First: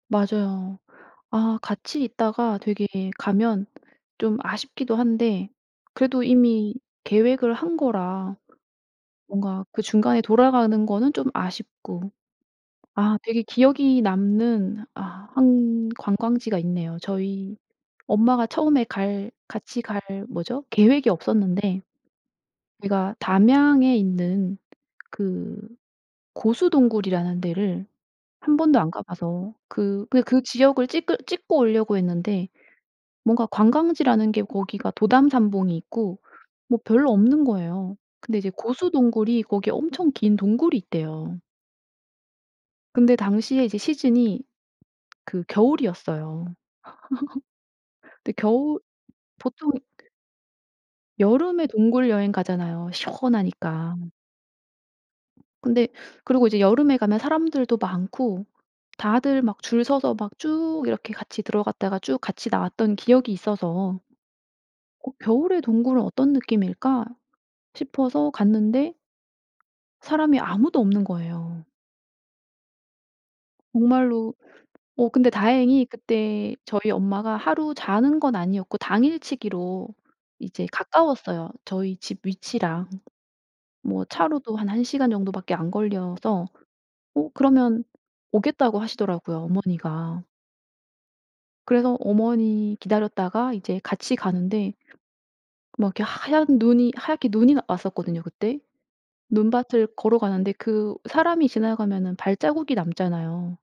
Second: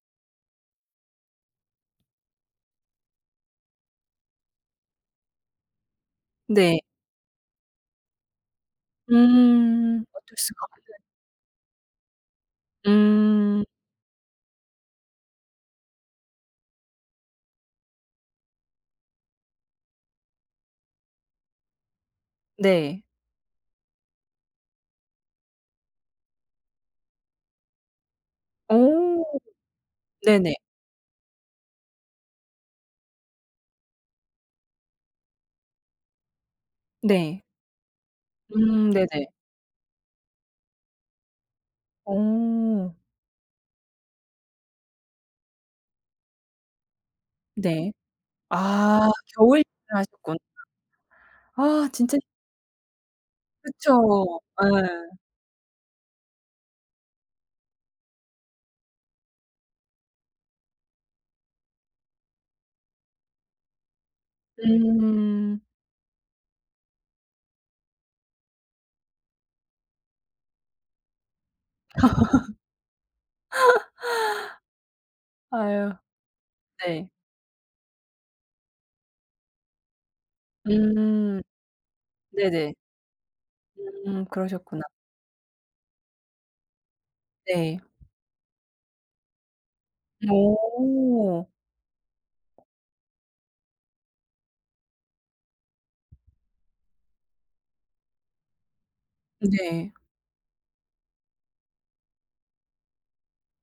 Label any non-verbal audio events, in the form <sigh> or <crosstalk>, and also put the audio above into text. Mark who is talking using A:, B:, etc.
A: 맞아요. 아 같이 있다가 되게 가면 좀 아쉽기도 한데 그래도 이미
B: 네.
A: 계획을 한 거라. 뭔가 그
B: 음
A: 중간에
B: 어쩔 수가
A: 돌아가는
B: 없는.
A: 거는 좀 아쉽고 아 되게
B: 음.
A: 기억이 남는 아 1 관광지가 있네요. 저희 엄마가 처음에 갈 같이 갈 뭐죠? 계획이 없었는데.
B: 네.
A: 거기가 담양에 있는 그 고수동굴이라는 데를 1 번도 안
B: 어
A: 가봐서 그 그냥
B: 네네.
A: 지역을 찍을 찍고 오려고 했는데 뭔가 관광지라는 게 거기가 도담산봉이 있고 뭐 별로
B: 네.
A: 없는 거예요. 근데 이제
B: 음
A: 고수
B: 네네.
A: 동굴이 거기에 엄청 긴 동굴이 있대요.
B: 어.
A: 근데 당시에 이제 시즌이 그 겨울이었어요.
B: 네.
A: <laughs> 근데 겨울
B: 아 겨울여행을
A: 보통
B: 하셨구나.
A: 여름에
B: 아 진짜
A: 동굴여행 가잖아요
B: 그쵸.
A: 시원하니까.
B: 예.
A: 근데 그리고 이제 여름에 가면 사람들도 많고 다들 막 줄 서서 막 쭉 이렇게 같이 들어갔다가 쭉 같이 나왔던 기억이 있어서 '어
B: 음.
A: 겨울의 동굴은 어떤 느낌일까.' 싶어서 갔는데 사람이 아무도 없는 거예요. 정말로 어 근데
B: <laughs>
A: 다행히
B: 아유.
A: 그때 저희
B: 네.
A: 엄마가 하루 자는 건 아니었고 당일치기로 이제
B: 음.
A: 가까웠어요 저희 집
B: 네네.
A: 위치랑. 뭐
B: 음
A: 차로도 한
B: 그러셨구나.
A: 1 시간 정도 밖에 안 걸려서 어
B: 네.
A: 그러면 오겠다고 하시더라고요 어머니가.
B: 어.
A: 그래서 어머니 기다렸다가 이제 같이 가는데 막 이렇게 하얀 눈이 하얗게 눈이 왔었거든요 그때. 눈밭을
B: 네.
A: 걸어가는데 그 사람이 지나가면은 발자국이 남잖아요.